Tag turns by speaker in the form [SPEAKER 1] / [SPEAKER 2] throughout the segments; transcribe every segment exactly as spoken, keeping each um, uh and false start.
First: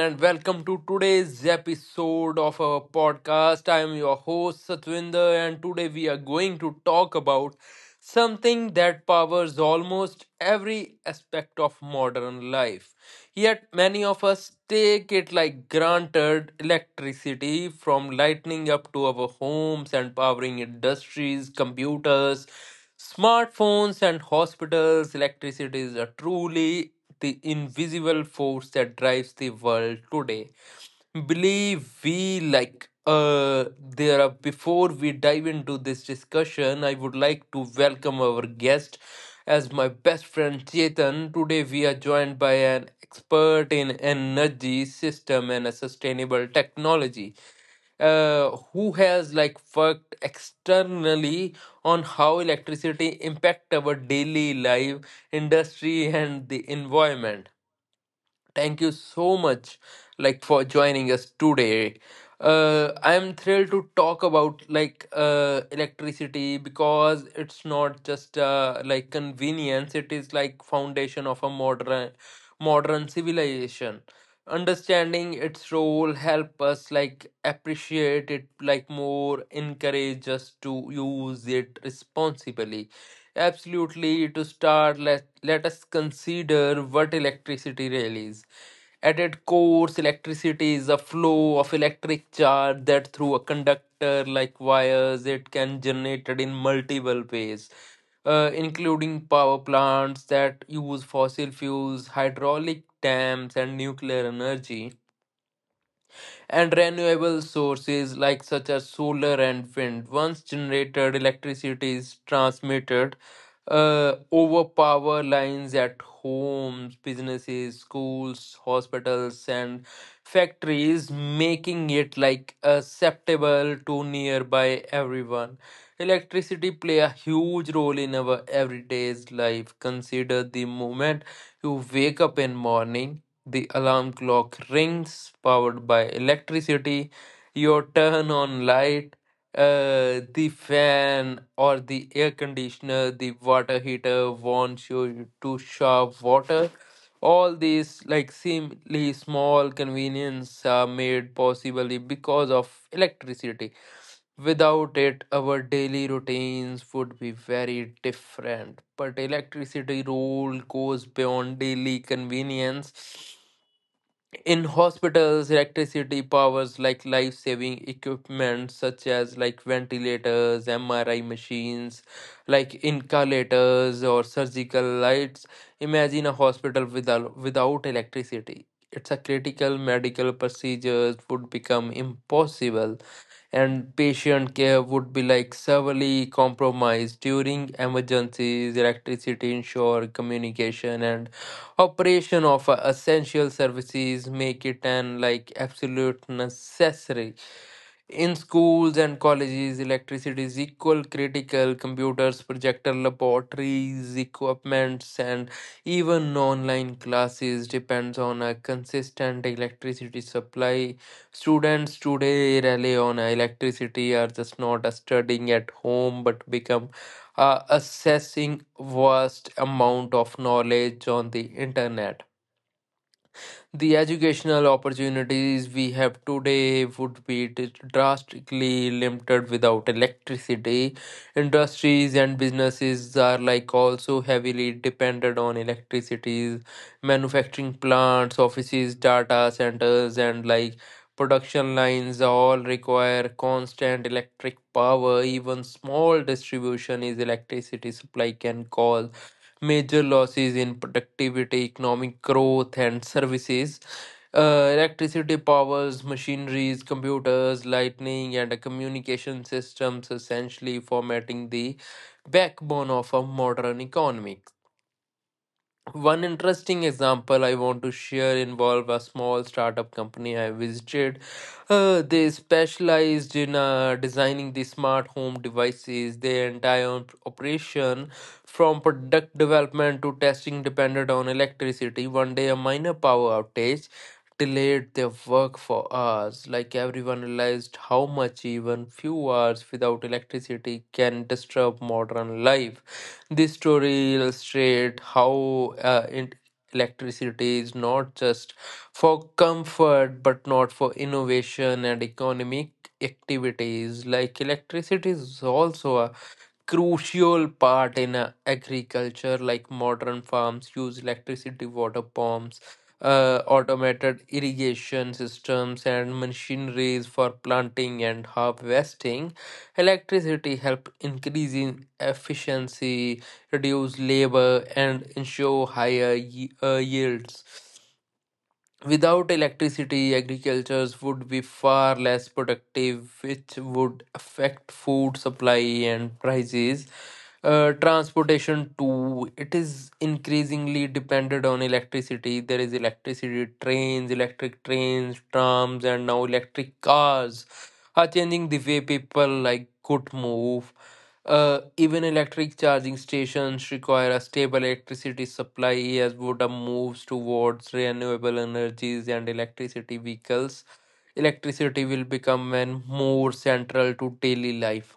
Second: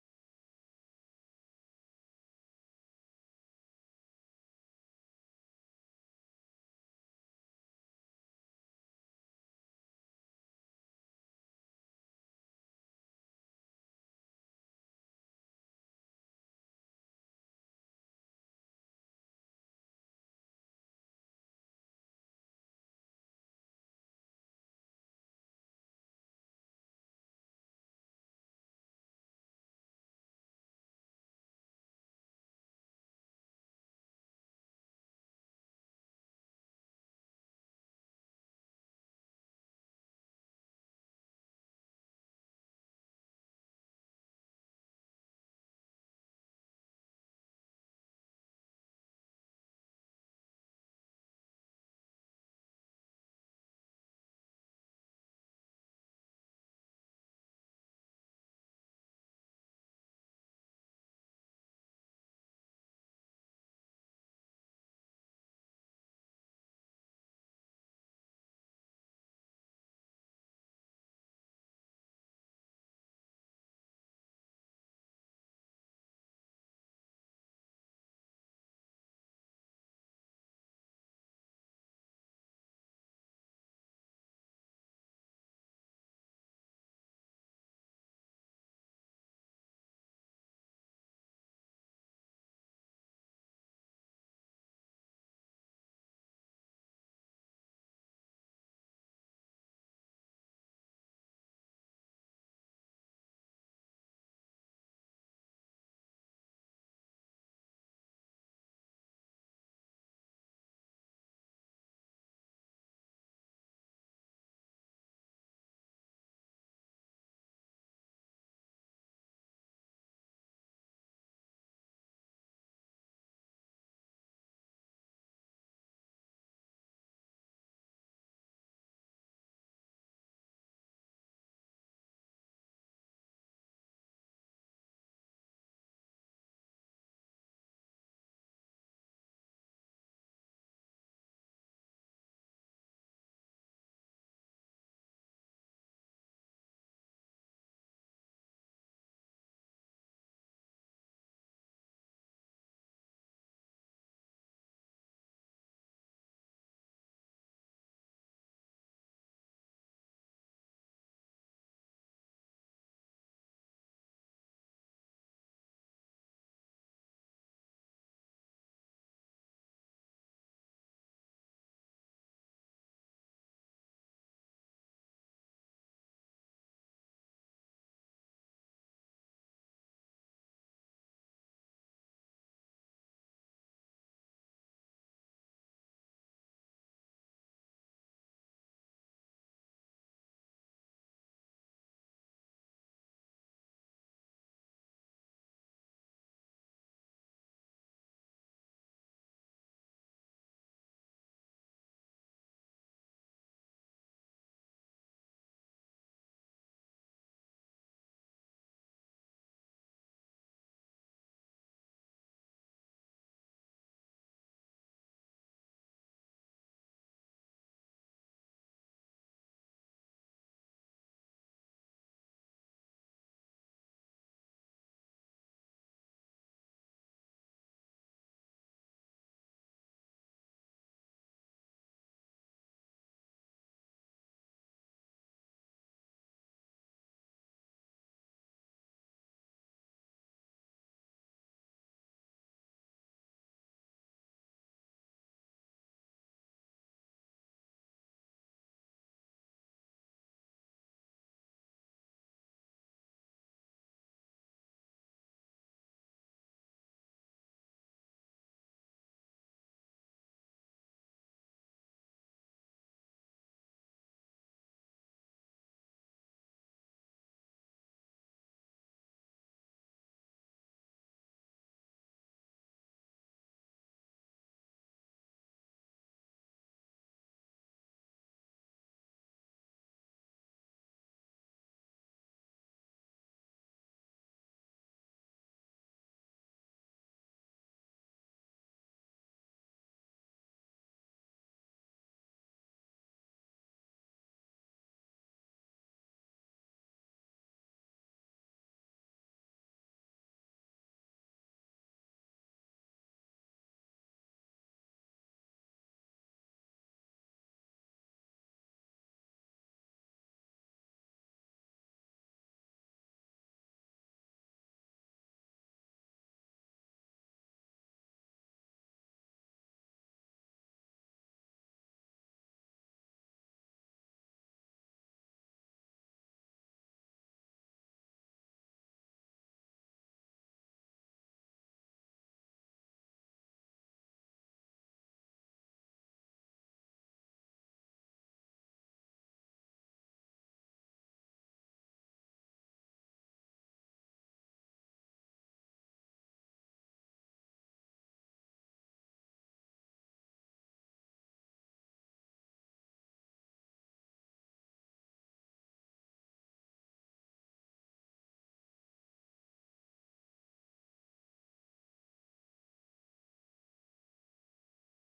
[SPEAKER 1] and welcome to today's episode of our podcast. I am your host Satwinder, and today we are going to talk about something that powers almost every aspect of modern life. Yet, many of us take it like granted electricity from lighting up to our homes and powering industries, computers. Smartphones and hospitals, electricity is a truly the invisible force that drives the world today. Believe we like uh there are before we dive into this discussion, I would like to welcome our guest as my best friend Chetan. Today we are joined by an expert in energy system and a sustainable technology, uh, who has like worked externally on how electricity impact our daily life industry and the environment. Thank you so much, like for joining us today. Uh, I am thrilled to talk about like uh, electricity because it's not just uh, like convenience; it is like foundation of a modern modern civilization. Understanding its role help us like appreciate it like more, encourage us to use it responsibly. Absolutely, to start, let let us consider what electricity really is at its core. Electricity is a flow of electric charge that through a conductor like wires it can generated in multiple ways, uh, including power plants that use fossil fuels, hydraulic dams, and nuclear energy, and renewable sources like such as solar and wind. Once generated, electricity is transmitted uh, over power lines at homes, businesses, schools, hospitals, and factories, making it like acceptable to nearby everyone. Electricity play a huge role in our everyday's life. Consider the moment you wake up in morning, the alarm clock rings, powered by electricity. You turn on light, uh, the fan or the air conditioner, the water heater wants you to shove water. All these like seemingly small convenience are made possibly because of electricity. Without it, our daily routines would be very different. But electricity role goes beyond daily convenience. In hospitals electricity powers like life saving equipment such as like ventilators, M R I machines, like inhalators or surgical lights. Imagine a hospital without without electricity. It's a critical medical procedures would become impossible and patient care would be like severely compromised. During emergencies, electricity, ensure communication and operation of uh, essential services make it an like absolute necessary. In schools and colleges, electricity is equal critical. Computers, projector laboratories, equipments, and even online classes depends on a consistent electricity supply. Students today rely on electricity are just not studying at home but become, uh, assessing vast amount of knowledge on the internet. The educational opportunities we have today would be d- drastically limited without electricity. Industries and businesses are like also heavily dependent on electricity. Manufacturing plants, offices, data centers, and like production lines all require constant electric power. Even small distribution is electricity supply can cause major losses in productivity, economic growth, and services. Uh, electricity powers machineries, computers, lightning, and communication systems, essentially formatting the backbone of a modern economy. One interesting example I want to share involve a small startup company I visited. Uh, they specialized in uh, designing the smart home devices. Their entire op- operation, from product development to testing, depended on electricity. One day, a minor power outage delayed their work for hours. Like everyone realized how much even few hours without electricity can disturb modern life. This story illustrates how uh, in- electricity is not just for comfort but not for innovation and economic activities. Like electricity is also a crucial part in uh, agriculture. Like modern farms use electricity water pumps, uh, automated irrigation systems and machineries for planting and harvesting. Electricity help increase in efficiency, reduce labor and ensure higher ye- uh, yields. Without electricity, agricultures would be far less productive, which would affect food supply and prices. Uh, transportation too, it is increasingly dependent on electricity. There is electricity trains, electric trains, trams, and now electric cars are changing the way people like could move. Uh, even electric charging stations require a stable electricity supply as Voda moves towards renewable energies and electricity vehicles. Electricity will become an more central to daily life.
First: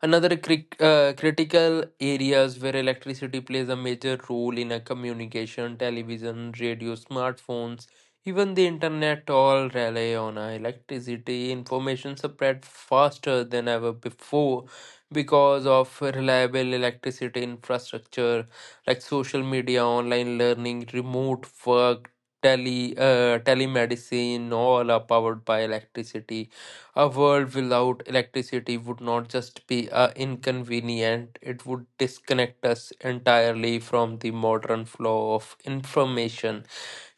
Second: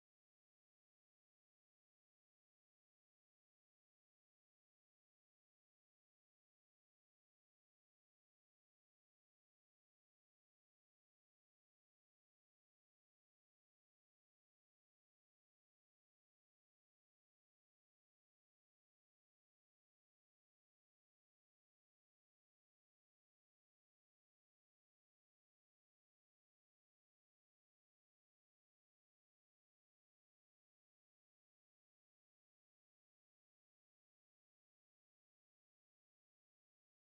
[SPEAKER 1] Another cri- uh, critical areas where electricity plays a major role in a communication, television, radio, smartphones, even the internet all rely on a electricity. Information spread faster than ever before because of reliable electricity infrastructure, like social media, online learning, remote work, tele uh, telemedicine, all are powered by electricity. A world without electricity would not just be uh, inconvenient, it would disconnect us entirely from the modern flow of information.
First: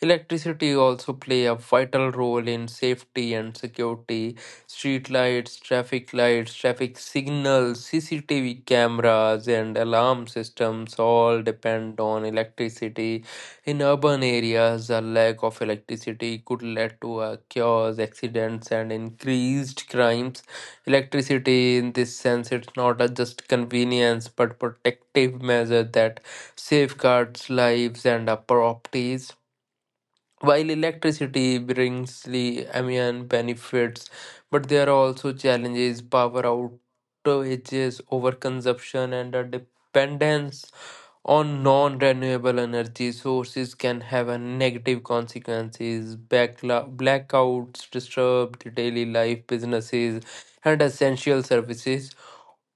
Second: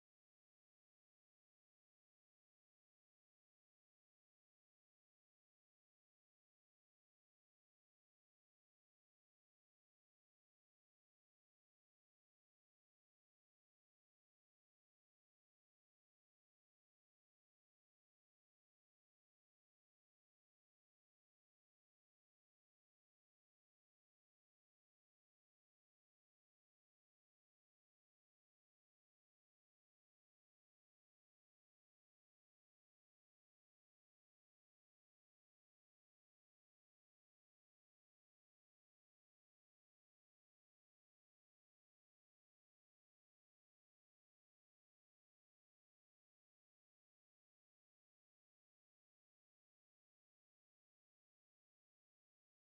[SPEAKER 1] Electricity also play a vital role in safety and security. Street lights, traffic lights, traffic signals, C C T V cameras and alarm systems all depend on electricity. In urban areas, a lack of electricity could lead to a chaos, accidents and increased crimes. Electricity in this sense it's not a just convenience but protective measure that safeguards lives and our properties. While electricity brings the immediate benefits, but there are also challenges, power outages, overconsumption, and a dependence on non-renewable energy sources can have a negative consequences. Backla- blackouts disturb the daily life, businesses, and essential services.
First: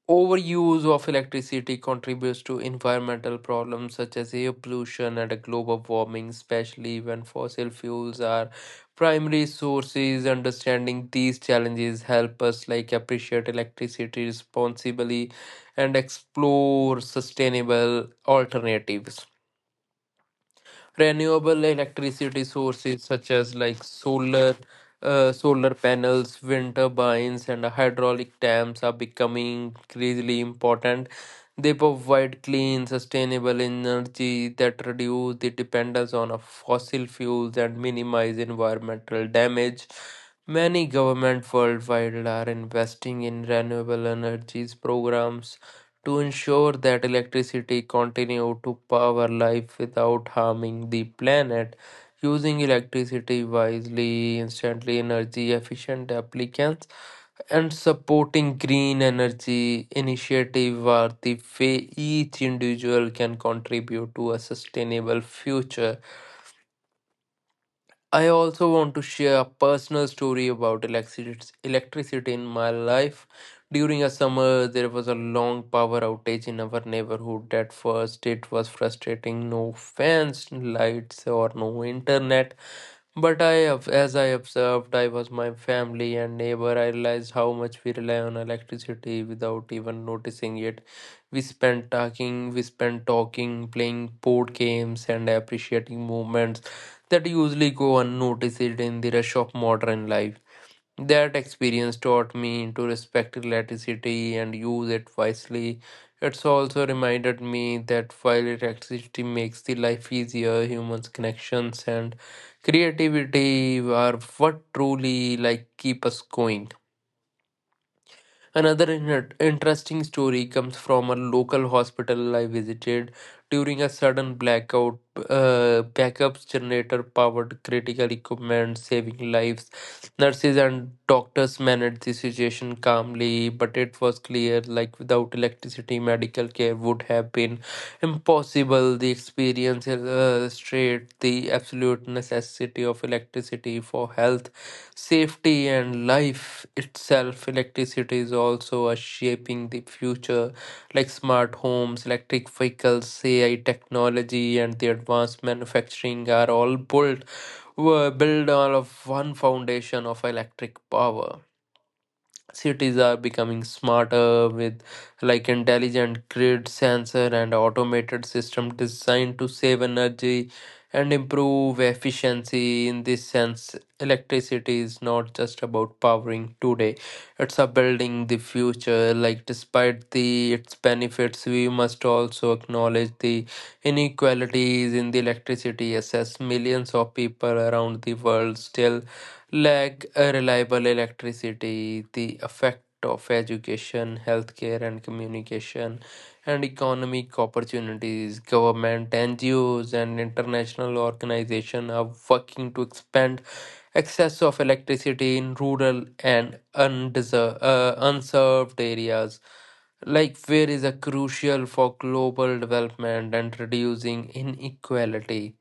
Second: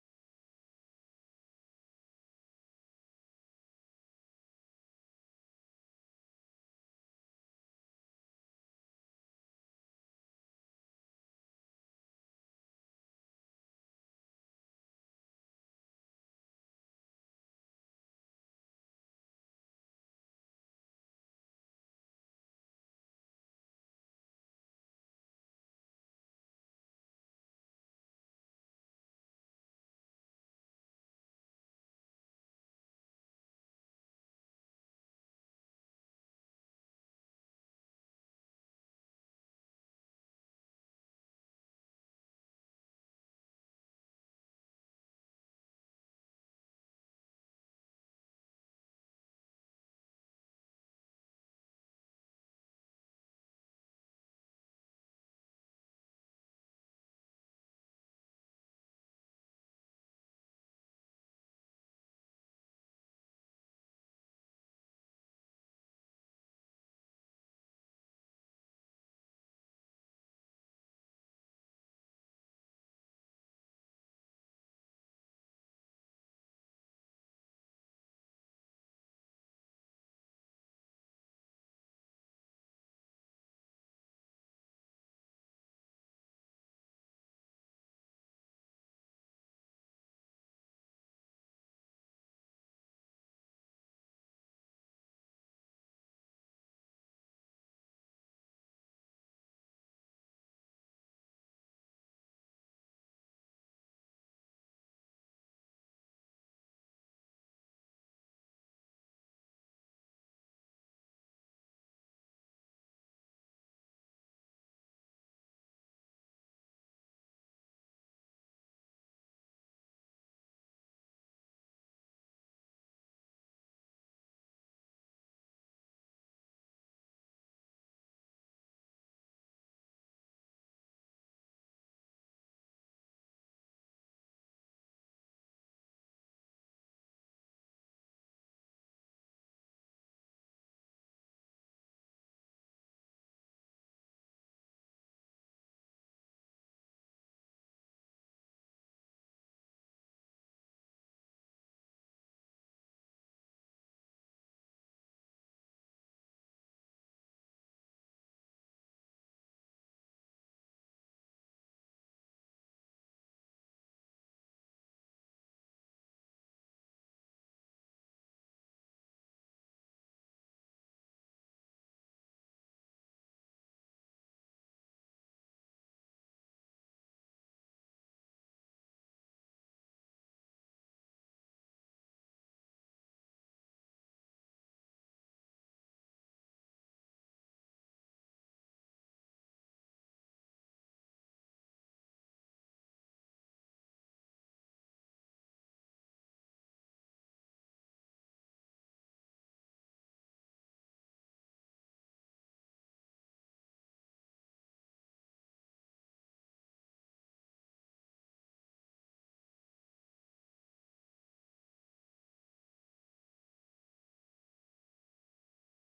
[SPEAKER 1] Overuse of electricity contributes to environmental problems such as air pollution and global warming, especially when fossil fuels are primary sources. Understanding these challenges help us like appreciate electricity responsibly and explore sustainable alternatives. Renewable electricity sources such as like solar, uh, solar panels, wind turbines and hydraulic dams are becoming increasingly important. They provide clean sustainable energy that reduce the dependence on a fossil fuels and minimize environmental damage. Many governments worldwide are investing in renewable energies programs to ensure that electricity continued to power life without harming the planet. Using electricity wisely, instantly energy efficient applicants, and supporting green energy initiative are the way each individual can contribute to a sustainable future. I also want to share a personal story about electric- electricity in my life. During a summer, there was a long power outage in our neighborhood. At first, it was frustrating no fans, lights, or no internet. But I, ob- as I observed, I was my family and neighbor. I realized how much we rely on electricity without even noticing it. We spend talking, we spend talking, playing board games, and appreciating moments that usually go unnoticed in the rush of modern life. That experience taught me to respect electricity and use it wisely. It's also reminded me that while electricity makes the life easier, humans' connections and creativity are what truly like keep us going. Another in- interesting story comes from a local hospital I visited. During a sudden blackout, uh, backup generator powered critical equipment, saving lives. Nurses and doctors managed the situation calmly, but it was clear like without electricity, medical care would have been impossible. The experience illustrates the absolute necessity of electricity for health, safety and life itself. Electricity is also a shaping the future, like smart homes, electric vehicles, A I technology and the advanced manufacturing are all built, were built out of one foundation of electric power. Cities are becoming smarter with like intelligent grid sensor and automated system designed to save energy and improve efficiency. In this sense electricity is not just about powering today, it's about building the future. Like despite the its benefits we must also acknowledge the inequalities in the electricity access. Millions of people around the world still lack a reliable electricity, the effect of education, healthcare, and communication, and economic opportunities. Government, N G Os, and international organizations are working to expand access of electricity in rural and undeser- uh, unserved areas, like where is a crucial for global development and reducing inequality.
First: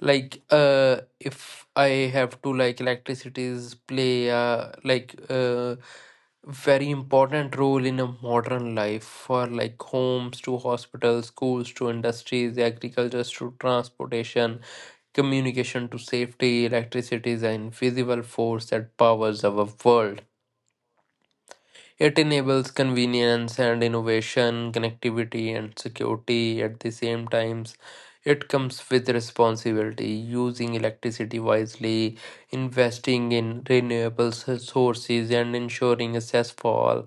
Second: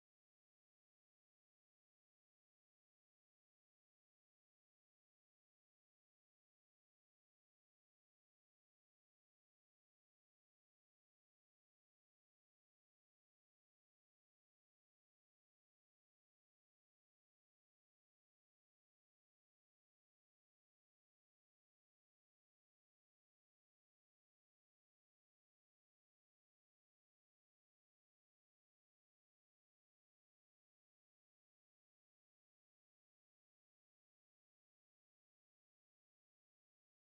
[SPEAKER 1] like uh if I have to, like electricities play uh like uh very important role in a modern life. For like homes to hospitals, schools to industries, agriculture to transportation, communication to safety, electricity is an invisible force that powers our world. It enables convenience and innovation, connectivity and security at the same times. It comes with responsibility, using electricity wisely, investing in renewable sources, and ensuring access for all.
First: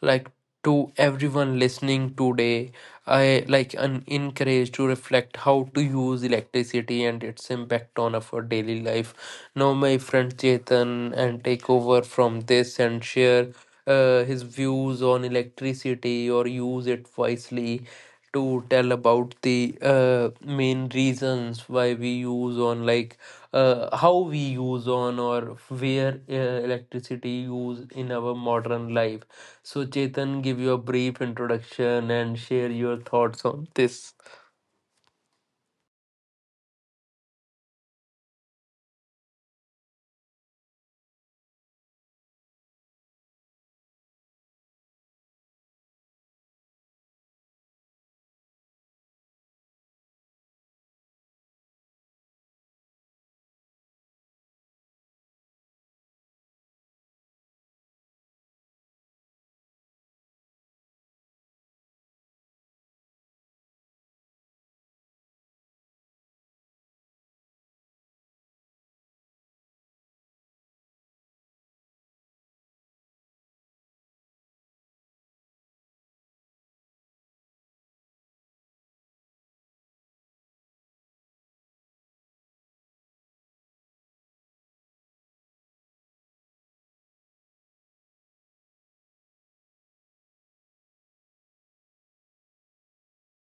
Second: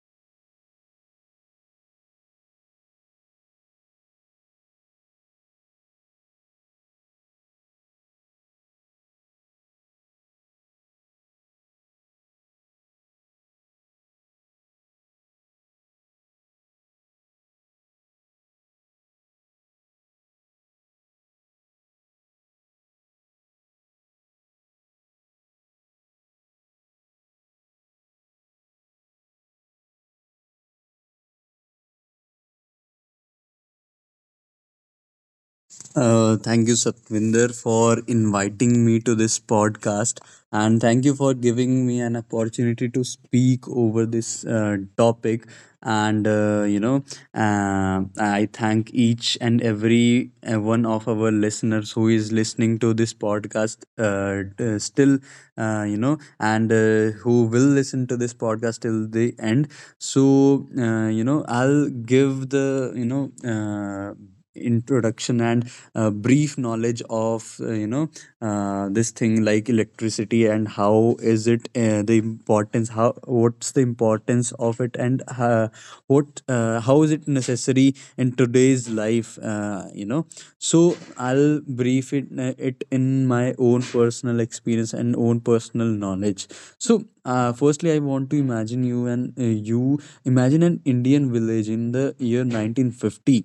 [SPEAKER 1] Like to everyone listening today, I like an encourage to reflect how to use electricity and its impact on our daily life. Now, my friend Chetan, and take over from this and share uh, his views on electricity or use it wisely, to tell about the uh, main reasons why we use on like uh, how we use on or where, uh, electricity use in our modern life. So Chetan, give you a brief introduction and share your thoughts on this.
[SPEAKER 2] Uh, thank you, Satvinder, for inviting me to this podcast. And thank you for giving me an opportunity to speak over this uh, topic. And, uh, you know, uh, I thank each and every uh, one of our listeners who is listening to this podcast uh, t- uh, still, uh, you know, and uh, who will listen to this podcast till the end. So, uh, you know, I'll give the, you know, uh, introduction and uh, brief knowledge of uh, you know uh, this thing like electricity and how is it uh, the importance how what's the importance of it, and uh, what uh, how is it necessary in today's life. Uh, you know so I'll brief it, uh, it in my own personal experience and own personal knowledge. So uh, firstly, I want to imagine you, and uh, you imagine an Indian village in the year nineteen fifty.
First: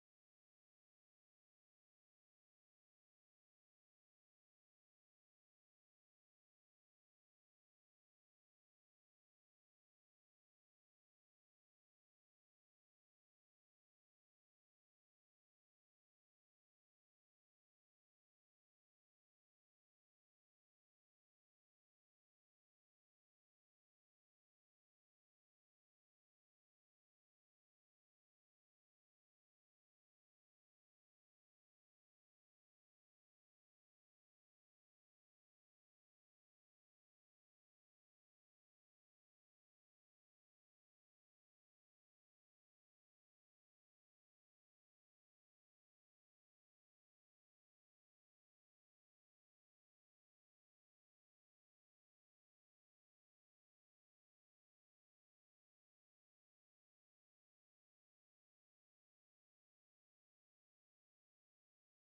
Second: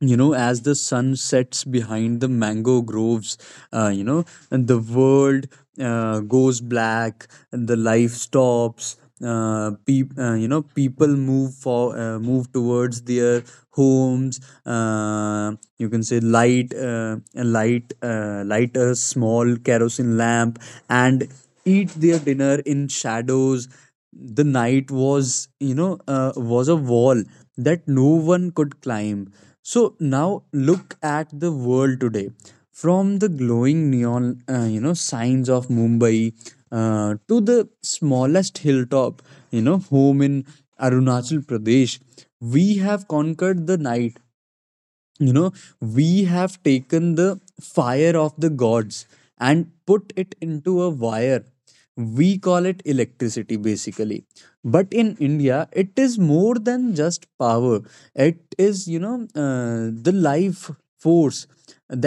[SPEAKER 2] You know, as the sun sets behind the mango groves, uh, you know and the world uh, goes black and the life stops. Uh, peop- uh, you know, people move for uh, move towards their homes. uh, you can say, light uh, light uh, light a small kerosene lamp and eat their dinner in shadows. The night was, you know uh, was a wall that no one could climb. So now look at the world today, from the glowing neon, uh, you know signs of Mumbai, uh, to the smallest hilltop, you know, home in Arunachal Pradesh. We have conquered the night. You know, we have taken the fire of the gods and put it into a wire. We call it electricity, basically. But in India, it is more than just power. It is, you know uh, the life force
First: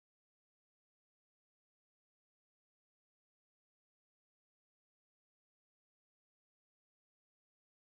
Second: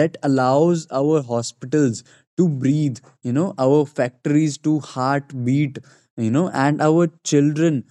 [SPEAKER 2] that allows our hospitals to breathe, you know, our factories to heartbeat, you know, and our children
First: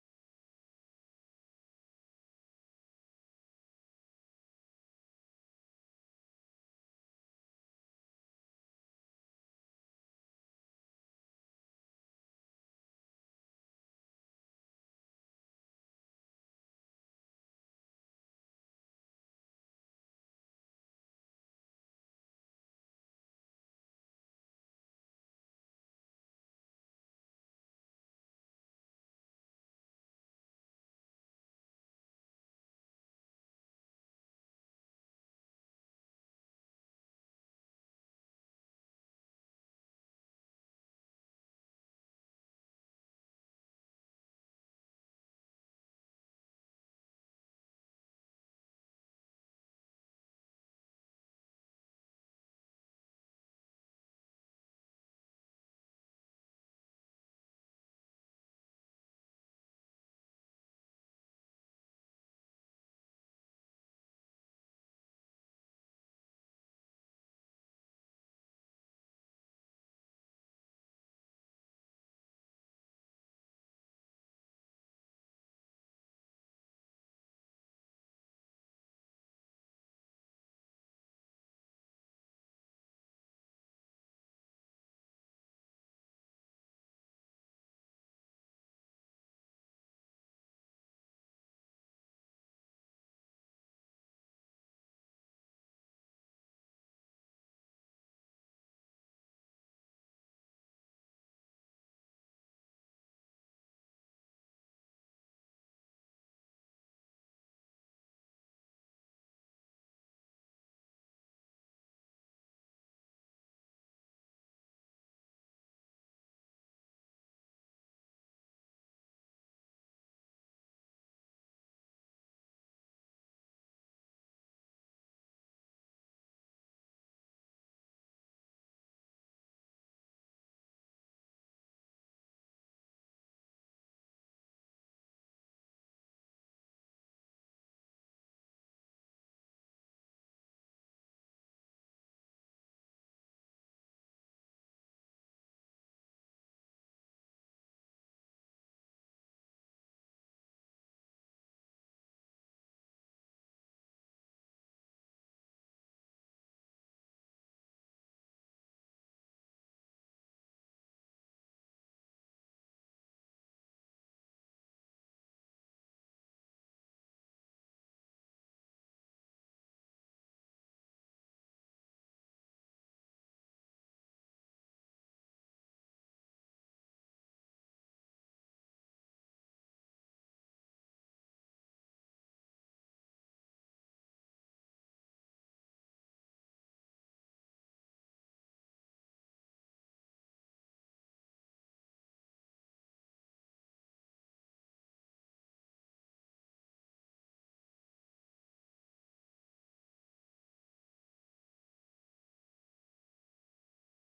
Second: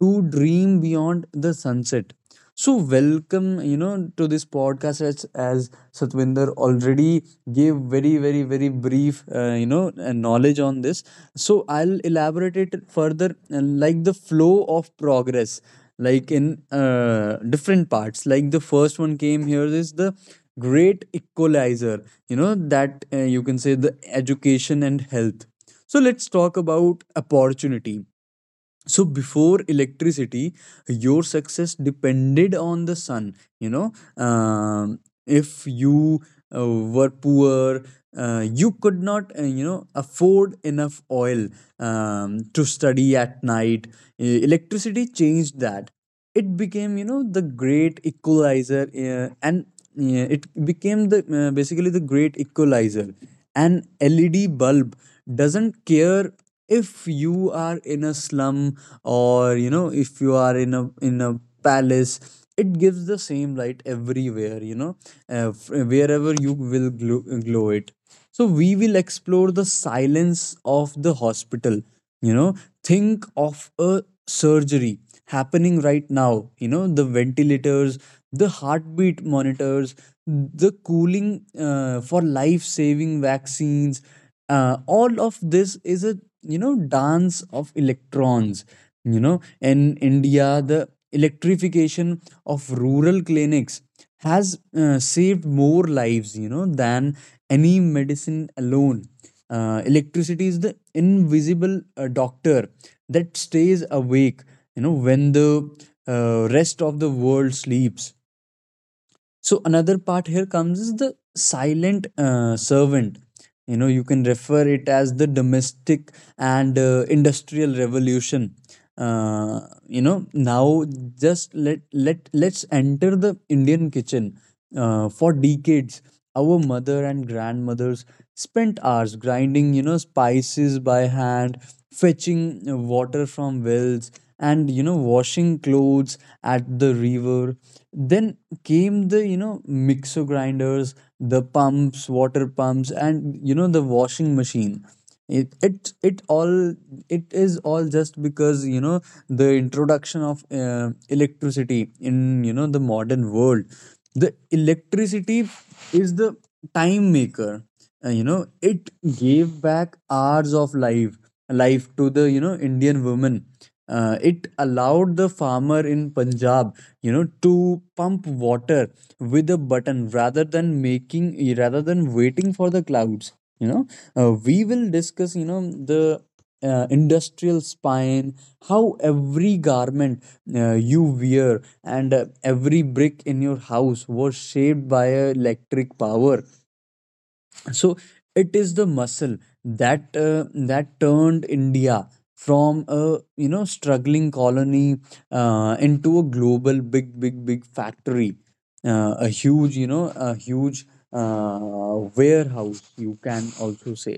[SPEAKER 2] to dream beyond the sunset. So, welcome, you know, to this podcast, as, as Satwinder already gave very, very, very brief, uh, you know, uh, knowledge on this. So, I'll elaborate it further, uh, like the flow of progress, like in uh, different parts. Like, the first one came here is the great equalizer, you know, that uh, you can say the education and health. So, let's talk about opportunity. So before electricity, your success depended on the sun, you know. um, if you uh, were poor, uh, you could not, uh, you know afford enough oil, um, to study at night. E- electricity changed that. It became, you know, the great equalizer. Uh, and uh, it became the, uh, basically, the great equalizer. An LED bulb doesn't care if you are in a slum, or, you know, if you are in a in a palace. It gives the same light everywhere, you know. Uh, f- wherever you will glow, glow it. So we will explore the silence of the hospital. You know, think of a surgery happening right now. You know, the ventilators, the heartbeat monitors, the cooling, uh, for life saving vaccines, uh, all of this is a, you know, dance of electrons. You know, in India, the electrification of rural clinics has, uh, saved more lives, you know, than any medicine alone. Uh, electricity is the invisible, uh, doctor that stays awake, you know, when the, uh, rest of the world sleeps. So another part here comes is the silent, uh, servant. You know, you can refer it as the domestic and uh, industrial revolution. Uh, you know, now just let let let's enter the Indian kitchen. Uh, for decades, our mother and grandmothers spent hours grinding, you know, spices by hand, fetching uh, water from wells, and, you know, washing clothes at the river. Then came the, you know, mixer grinders, the pumps, water pumps, and, you know, the washing machine. It it it all, it is all just because, you know, the introduction of uh, electricity in, you know, the modern world. The electricity is the time maker. Uh, you know, it gave back hours of life life to the, you know, Indian women. Uh, it allowed the farmer in Punjab, you know, to pump water with a button, rather than making rather than waiting for the clouds. You know, uh, we will discuss, you know, the uh, industrial spine, how every garment uh, you wear and uh, every brick in your house was shaped by a electric power. So it is the muscle that uh, that turned India from a, you know, struggling colony, uh, into a global big big big factory, uh, a huge, you know, a huge, uh, warehouse, you can also say.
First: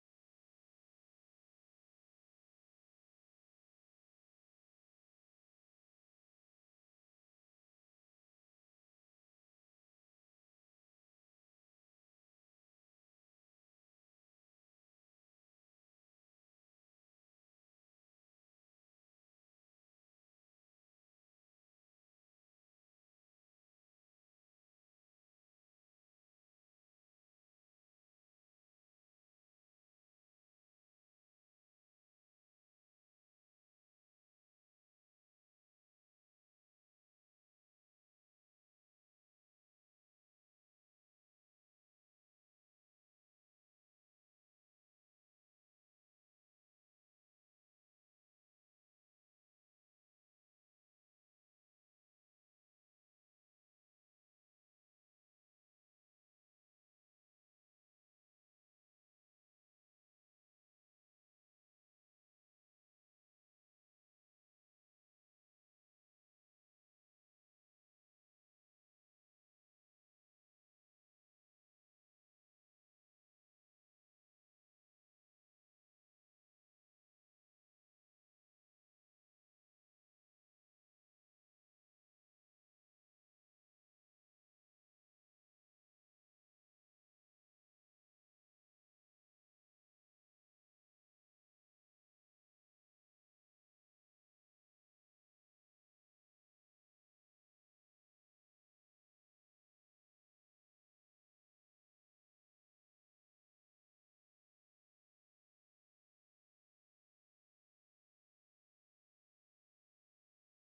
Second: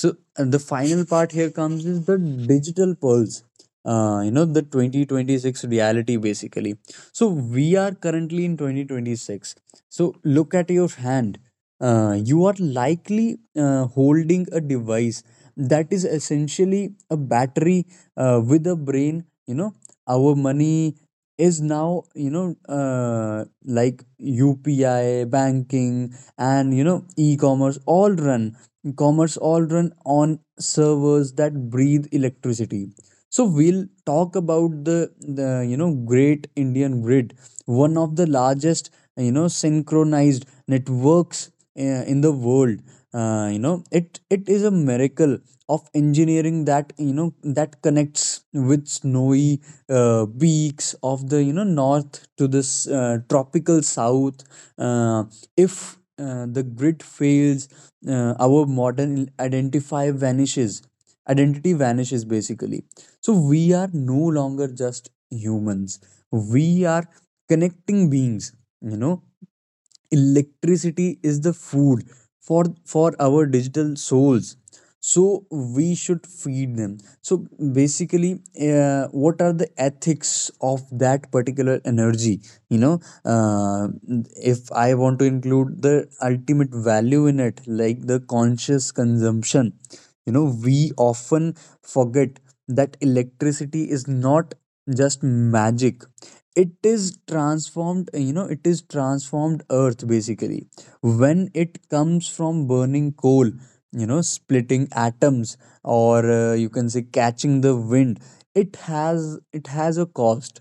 [SPEAKER 2] So uh, the final part here comes is the digital pearls. Uh, you know, the twenty twenty-six reality, basically. So we are currently in twenty twenty-six. So look at your hand. Uh, you are likely uh, holding a device that is essentially a battery uh, with a brain. You know, our money is now, you know, uh, like U P I banking, and, you know, e-commerce all run commerce all run on servers that breathe electricity. So we'll talk about the, the, you know, great Indian grid, one of the largest, you know, synchronized networks uh, in the world. Uh, you know, it it is a miracle of engineering that, you know, that connects with snowy uh, peaks of the, you know, north to this uh, tropical south. uh, if uh, the grit fails, uh, our modern identify vanishes. Identity vanishes, basically. So we are no longer just humans. We are connecting beings, you know. Electricity is the food for for our digital souls. So we should feed them. So, basically, uh, what are the ethics of that particular energy, you know. uh, if I want to include the ultimate value in it, like the conscious consumption, you know, we often forget that electricity is not just magic. It is transformed, you know it is transformed earth, basically. When it comes from burning coal, you know, splitting atoms, or, uh, you can say, catching the wind, it has it has a cost.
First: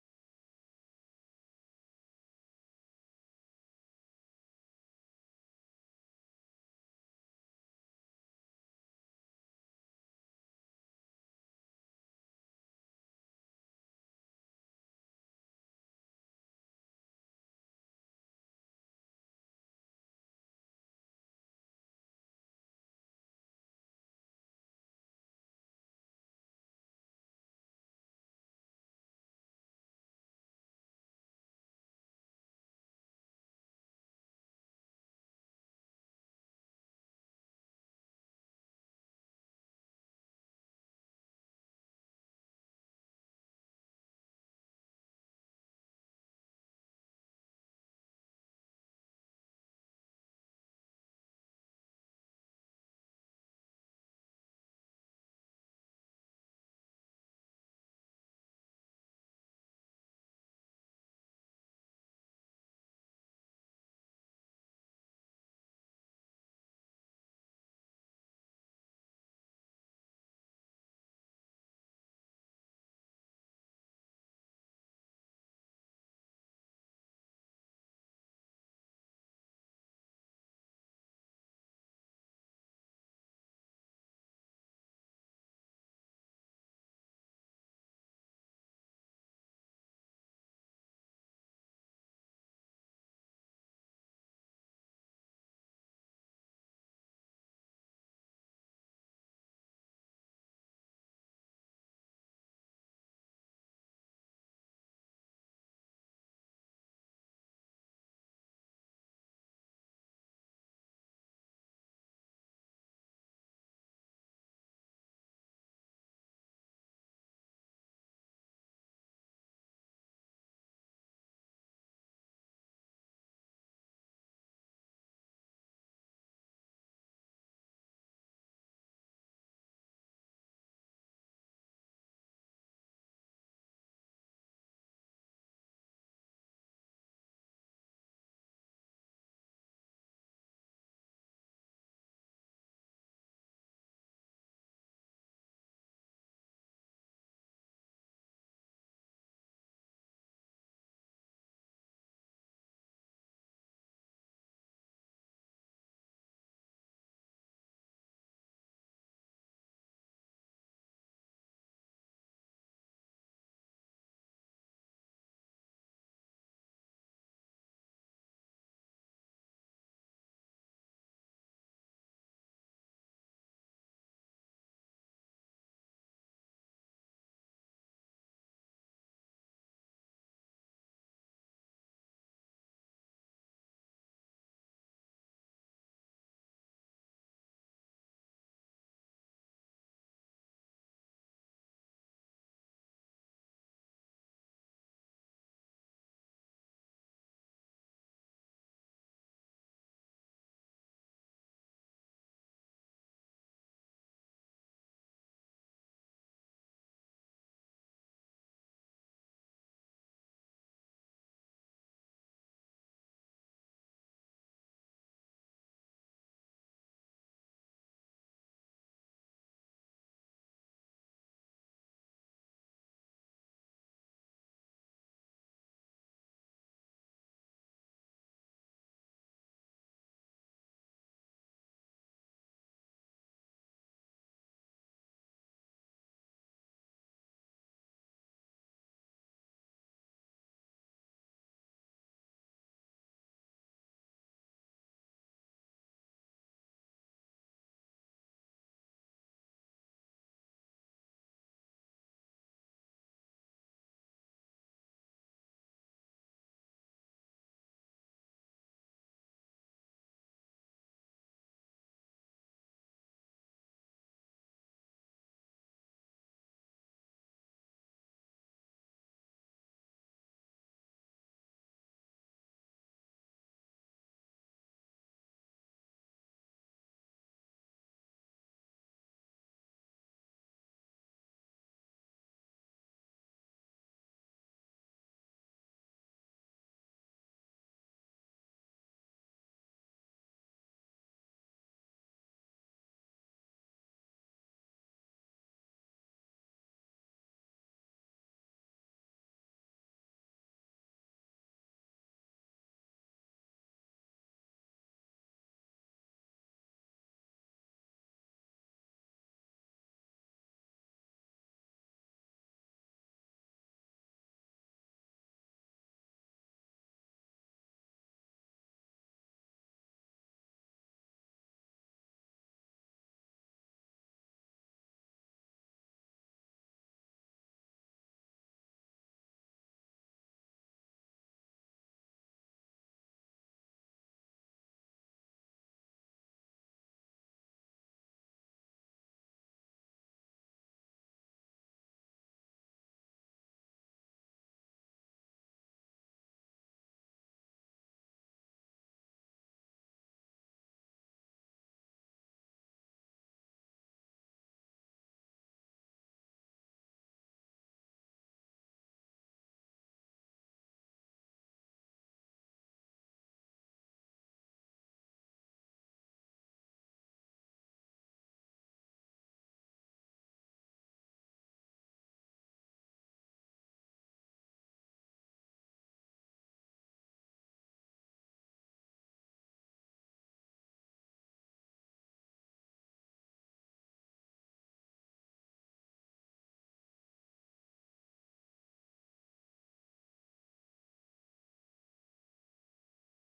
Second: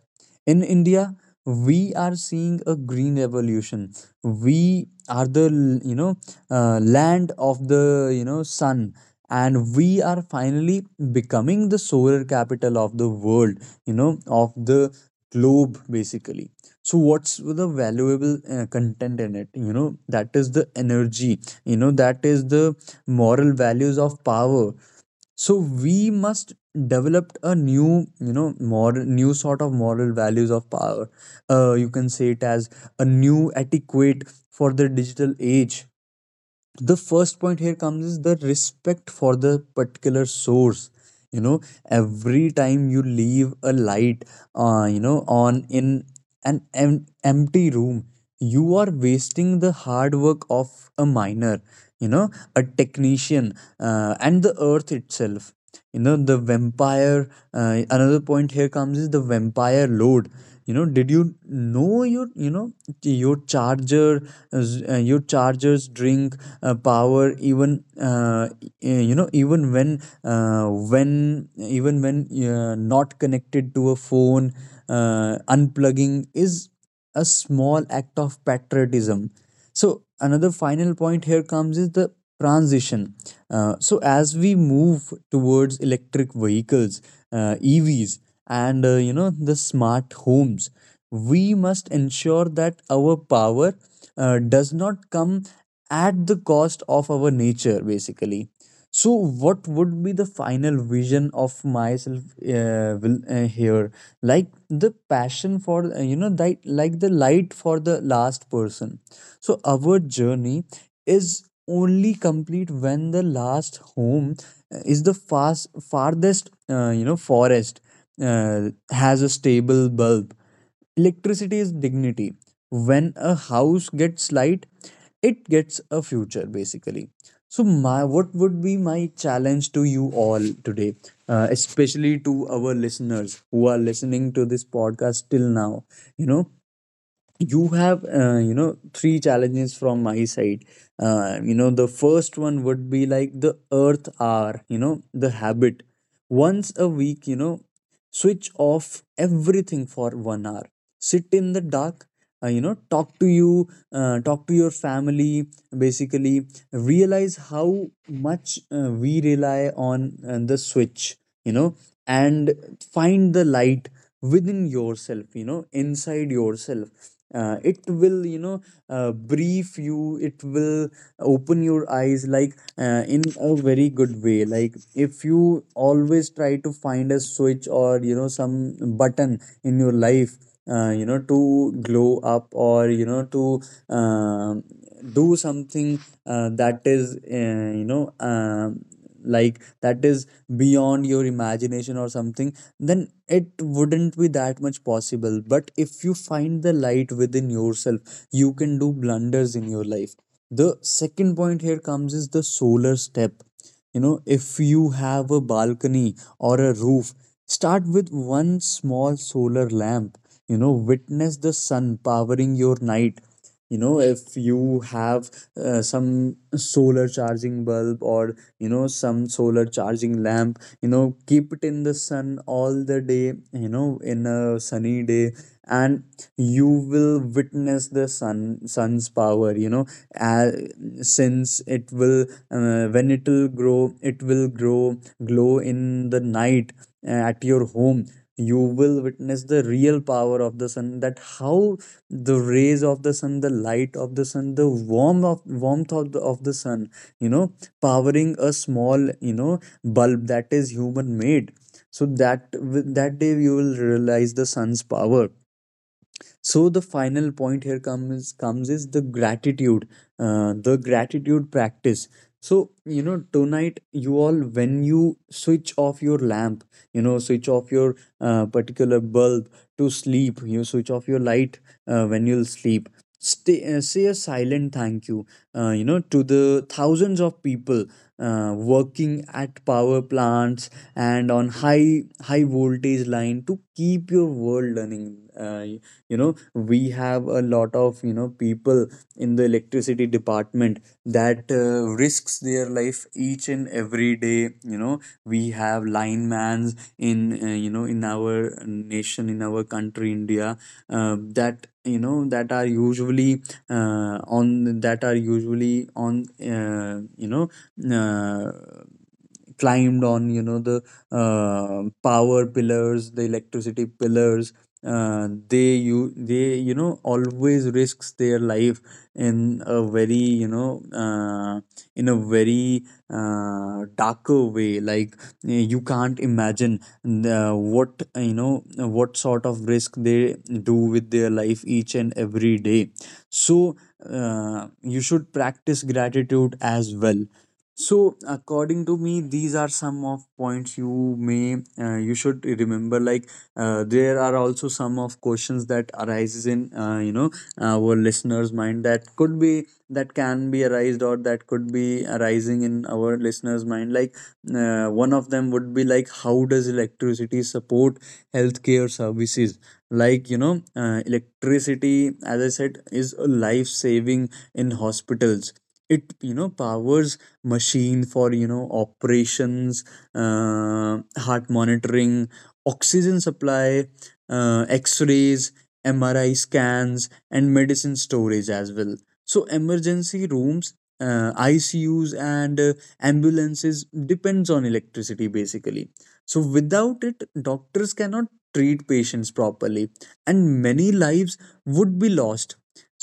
[SPEAKER 2] In India, we are seeing a green revolution. We are the, you know, uh, land of the, you know, sun, and we are finally becoming the solar capital of the world, you know, of the globe, basically. So what's the valuable uh, content in it, you know? That is the energy, you know, that is the moral values of power. So we must develop a new, you know moral new sort of moral values of power. Uh, you can say it as a new etiquette for the digital age. The first point here comes is the respect for the particular source. You know, every time you leave a light, uh, you know, on in an em- empty room, you are wasting the hard work of a miner, you know, a technician, uh, and the earth itself. You know the vampire Uh, another point here comes is the vampire load. You know, did you know your, you know, your charger is- uh, your chargers drink uh, power even uh, eh, you know even when uh, when even when uh, not connected to a phone. Uh, unplugging is a small act of patriotism. So, another final point here comes is the transition. Uh, so, as we move towards electric vehicles, uh, E Vs, and, uh, you know, the smart homes, we must ensure that our power uh, does not come at the cost of our nature, basically. So what would be the final vision of myself uh, will uh, here, like the passion for, uh, you know that like the light for the last person. So our journey is only complete when the last home, uh, is the fast farthest, uh, you know, forest, uh, has a stable bulb. Electricity is dignity. When a house gets light, it gets a future, basically. So my what would be my challenge to you all today, uh, especially to our listeners who are listening to this podcast till now? You know, you have, uh, you know, three challenges from my side. Uh, you know, the first one would be like the earth hour, you know, the habit. Once a week, you know, switch off everything for one hour, sit in the dark, uh, you know talk to you uh, talk to your family, basically. Realize how much uh, we rely on, uh, the switch, you know, and find the light within yourself, you know, inside yourself. Uh, it will you know uh, brief you it will open your eyes, like, uh, in a very good way. Like, if you always try to find a switch, or, you know, some button in your life, uh, you know, to glow up, or, you know, to um do something, uh, that is, uh, you know um like, that is beyond your imagination or something, then it wouldn't be that much possible. But if you find the light within yourself, you can do blunders in your life. The second point here comes is the solar step. You know, if you have a balcony or a roof, start with one small solar lamp. You know, witness the sun powering your night. You know, if you have uh, some solar charging bulb or you know some solar charging lamp, you know, keep it in the sun all the day, you know, in a sunny day, and you will witness the sun sun's power, you know. uh, since it will uh, when it will grow it will grow glow in the night uh, at your home, you will witness the real power of the sun, that how the rays of the sun, the light of the sun, the warm of warmth of the, of the sun, you know, powering a small, you know, bulb that is human made. So that with that day we will realize the sun's power. So the final point here comes comes is the gratitude, uh, the gratitude practice. So, you know, tonight you all, when you switch off your lamp, you know, switch off your uh, particular bulb, to sleep you switch off your light, uh, when you'll sleep, Stay, uh, say a silent thank you uh, you know, to the thousands of people uh, working at power plants and on high high voltage line to keep your world running. Uh, you know, we have a lot of, you know, people in the electricity department that uh, risks their life each and every day, you know. We have linemans in, uh, you know, in our nation, in our country, India, uh, that, you know, that are usually uh, on that are usually on uh, you know, uh, climbed on, you know, the uh, power pillars, the electricity pillars. uh, they you they you know always risks their life in a very, you know, uh, in a very uh, darker way, like, you can't imagine the, what, you know, what sort of risk they do with their life each and every day. So uh, you should practice gratitude as well. So, according to me, these are some of points you may uh, you should remember. Like, uh, there are also some of questions that arises in, uh, you know, our listeners' mind, that could be that can be arised or that could be arising in our listeners' mind. Like, uh, one of them would be like, how does electricity support healthcare services? Like, you know, uh, electricity, as I said, is a life saving in hospitals. It, you know, powers machine for, you know, operations, uh, heart monitoring, oxygen supply, uh, x-rays, mri scans, and medicine storage as well. So emergency rooms, uh, icus, and uh, ambulances depends on electricity basically. So without it, doctors cannot treat patients properly, and many lives would be lost.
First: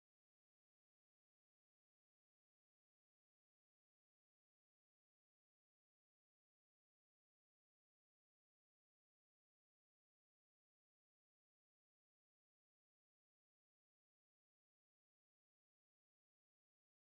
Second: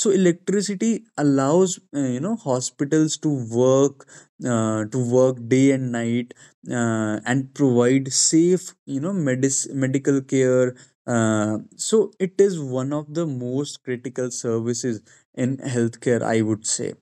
[SPEAKER 2] So electricity allows, uh, you know, hospitals to work, uh, to work day and night, uh, and provide safe, you know, medis- medical care. Uh, so it is one of the most critical services in healthcare, I would say.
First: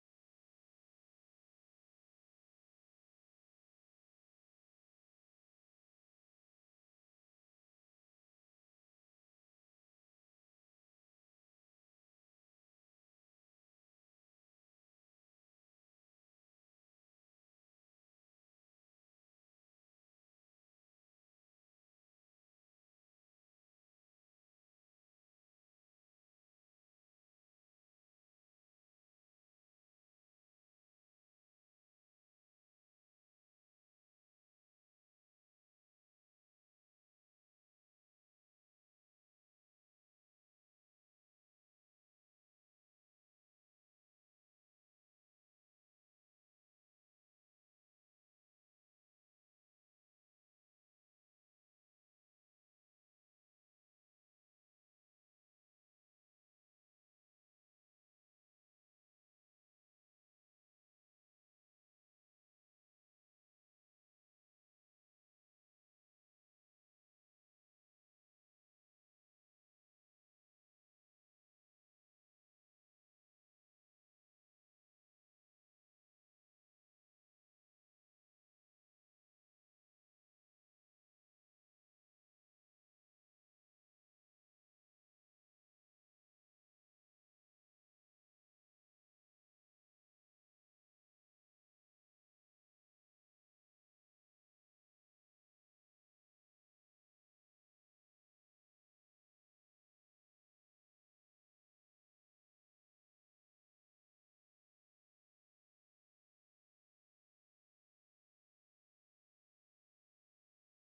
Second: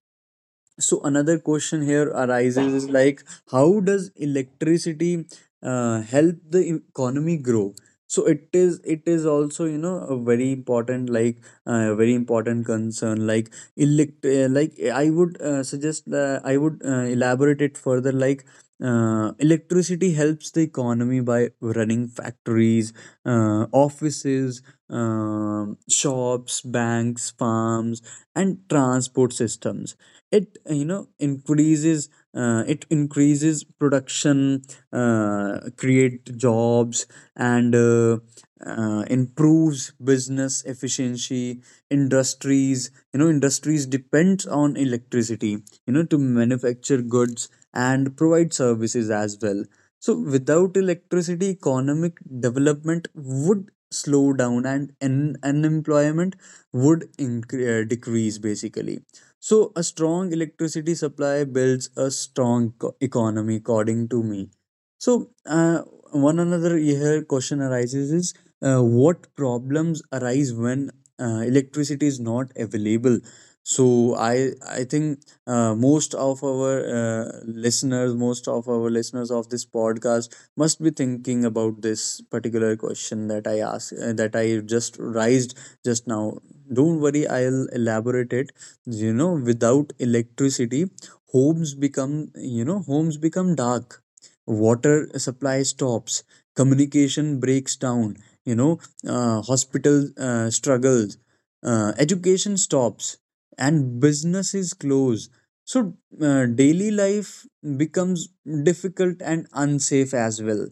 [SPEAKER 2] So another question here arises is like, how does electricity uh, help the e-, economy grow? So it is it is also, you know, a very important, like, uh, very important concern. Like, elect uh, like, I would uh, suggest, uh, I would uh, elaborate it further. Like, uh, electricity helps the economy by running factories, uh, offices, um, shops, banks, farms, and transport systems. It, you know, increases, uh, it increases production, uh, create jobs, and uh, uh, improves business efficiency. Industries, you know, industries depends on electricity, you know, to manufacture goods and provide services as well. So, without electricity, economic development would slow down, and un- unemployment would incre- uh, decrease basically. So, a strong electricity supply builds a strong co- economy, according to me. So, uh, one another here question arises is, uh, what problems arise when uh, electricity is not available? So, I I think uh, most of our, uh, listeners, most of our listeners of this podcast must be thinking about this particular question that I asked, uh, that I just raised just now. Don't worry, I'll elaborate it. You know, without electricity, homes become you know homes become dark, water supply stops, communication breaks down, you know, uh, hospital uh, struggles, uh, education stops, and businesses close. So, uh, daily life becomes difficult and unsafe as well.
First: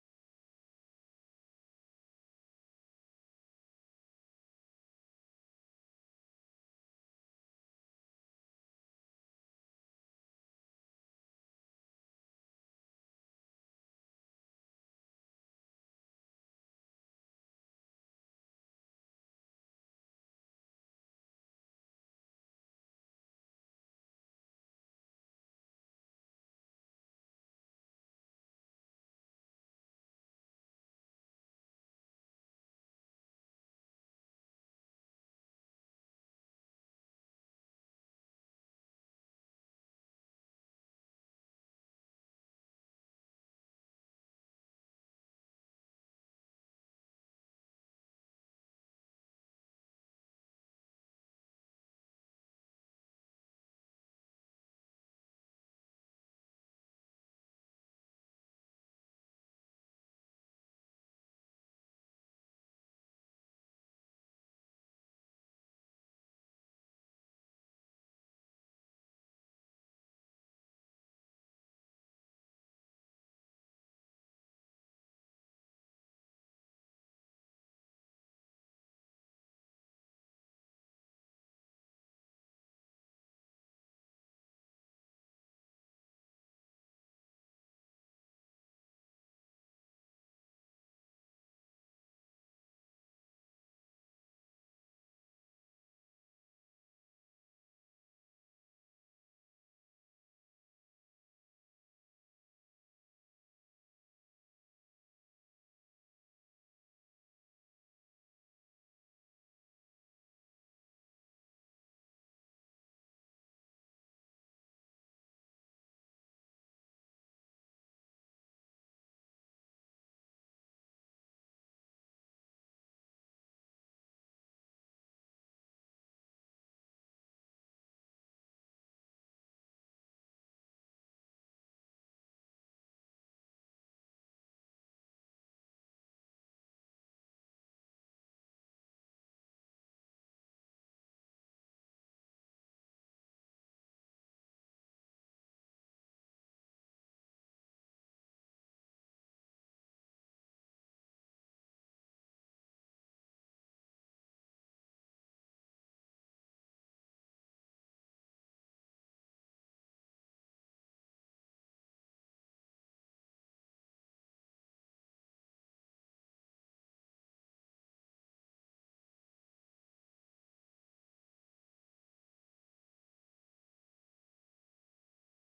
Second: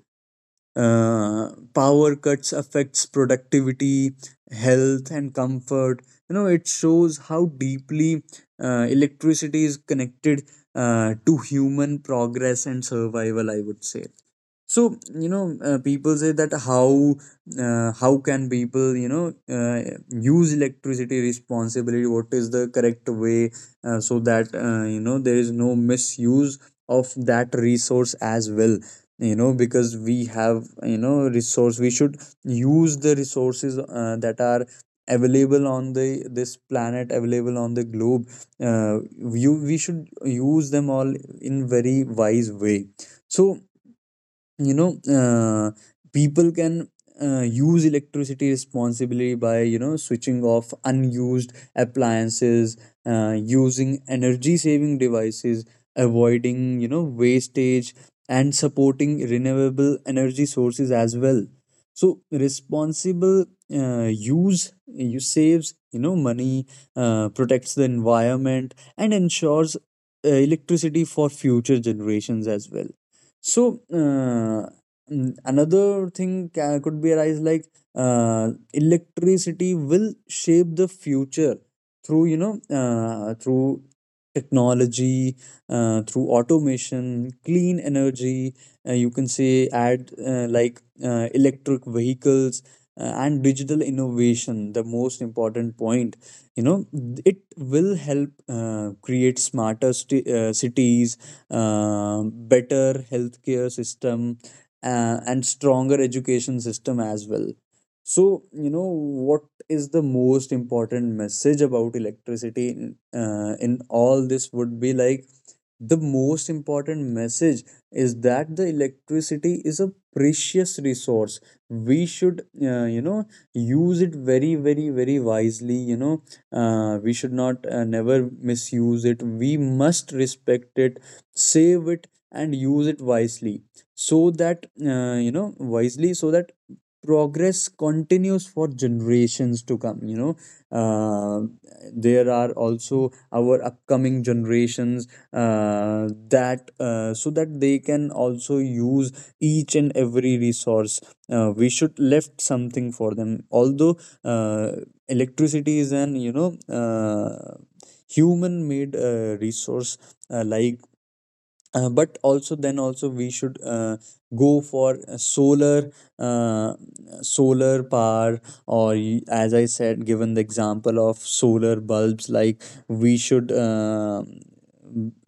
[SPEAKER 2] uh, Power cuts affects productivity, health, and comfort. You know, it shows how deeply uh, electricity is connected uh, to human progress and survival, I would say. So, you know, uh, people say that, how uh, how can people, you know, uh, use electricity responsibly? What is the correct way, uh, so that, uh, you know, there is no misuse of that resource as well, you know, because we have, you know, resource. We should use the resources uh, that are available on the this planet, available on the globe. uh, you, we should use them all in very wise way. So, you know, uh, people can uh, use electricity responsibly by, you know, switching off unused appliances, uh, using energy saving devices, avoiding, you know, wastage, and supporting renewable energy sources as well. So responsible uh, use, you saves, you know, money, uh, protects the environment, and ensures uh, electricity for future generations as well. So, uh, mm, another thing ca- could be arise, like, uh, electricity will shape the future through, you know, uh, through technology, uh, through automation, clean energy. Uh, you can say, add, uh, like, uh, electric vehicles uh, and digital innovation. The most important point, you know, it will help uh, create smarter sti- uh, cities, um, better healthcare system, uh, and stronger education system as well. So, you know, what is the most important message about electricity in, uh, in all this, would be like, the most important message is that the electricity is a precious resource. We should, uh, you know, use it very, very, very wisely, you know. Uh, we should not, uh, never misuse it. We must respect it, save it, and use it wisely. So that, uh, you know, wisely, so that progress continues for generations to come, you know. uh, there are also our upcoming generations uh, that, uh, so that they can also use each and every resource. Uh, we should left something for them. Although, uh, electricity is an, you know, uh, human made uh, resource, uh, like, uh, but also then also we should, uh, go for a solar, uh, solar power, or y- as I said, given the example of solar bulbs, like, we should, uh,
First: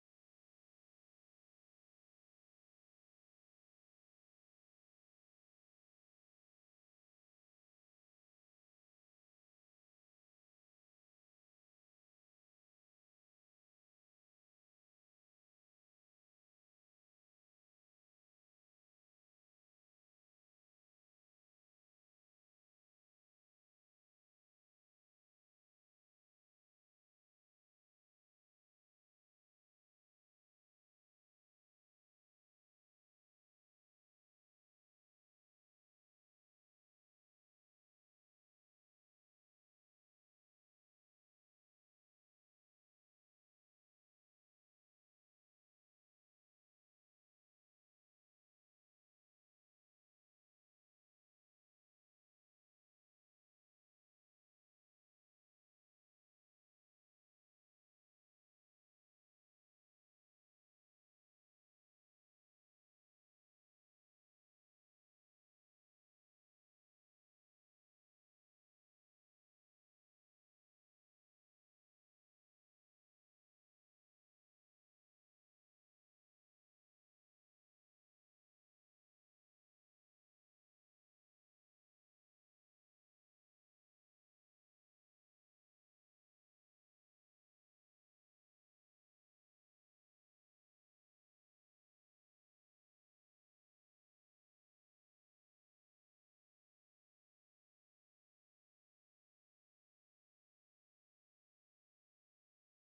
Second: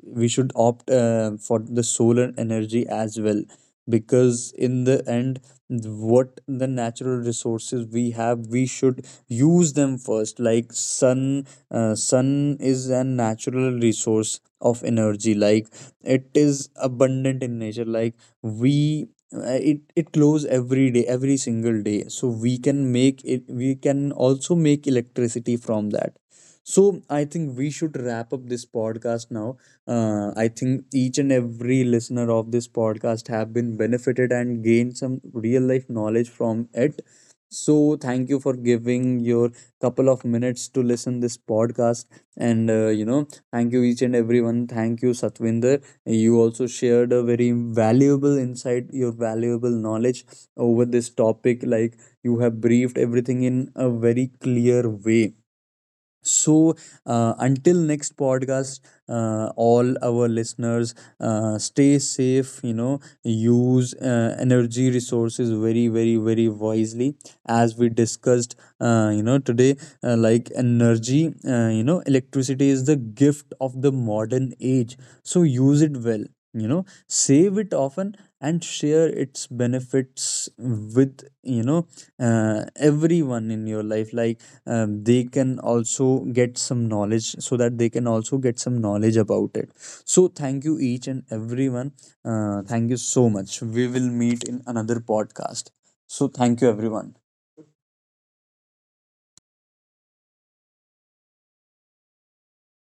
[SPEAKER 2] we should opt, uh, for the solar energy as well. Because in the end, what the natural resources we have, we should use them first, like sun. Uh, sun is a natural resource of energy, like it is abundant in nature. Like, we, uh, it it glows every day, every single day, so we can make it, we can also make electricity from that. So I think we should wrap up this podcast now. uh, I think each and every listener of this podcast have been benefited and gained some real life knowledge from it. So thank you for giving your couple of minutes to listen this podcast. And, uh, you know, thank you each and everyone. Thank you, Satvinder. You also shared a very valuable insight, your valuable knowledge over this topic. Like, you have briefed everything in a very clear way. So, uh, until next podcast, uh, all our listeners, uh, stay safe, you know, use uh, energy resources very, very, very wisely. As we discussed, uh, you know, today, uh, like energy, uh, you know, electricity is the gift of the modern age. So, use it well, you know, save it often, and share its benefits with, you know, uh, everyone in your life. Like, um, they can also get some knowledge so that they can also get some knowledge about it. So thank you each and everyone. Uh, thank you so much. We will meet in another podcast. So thank you everyone.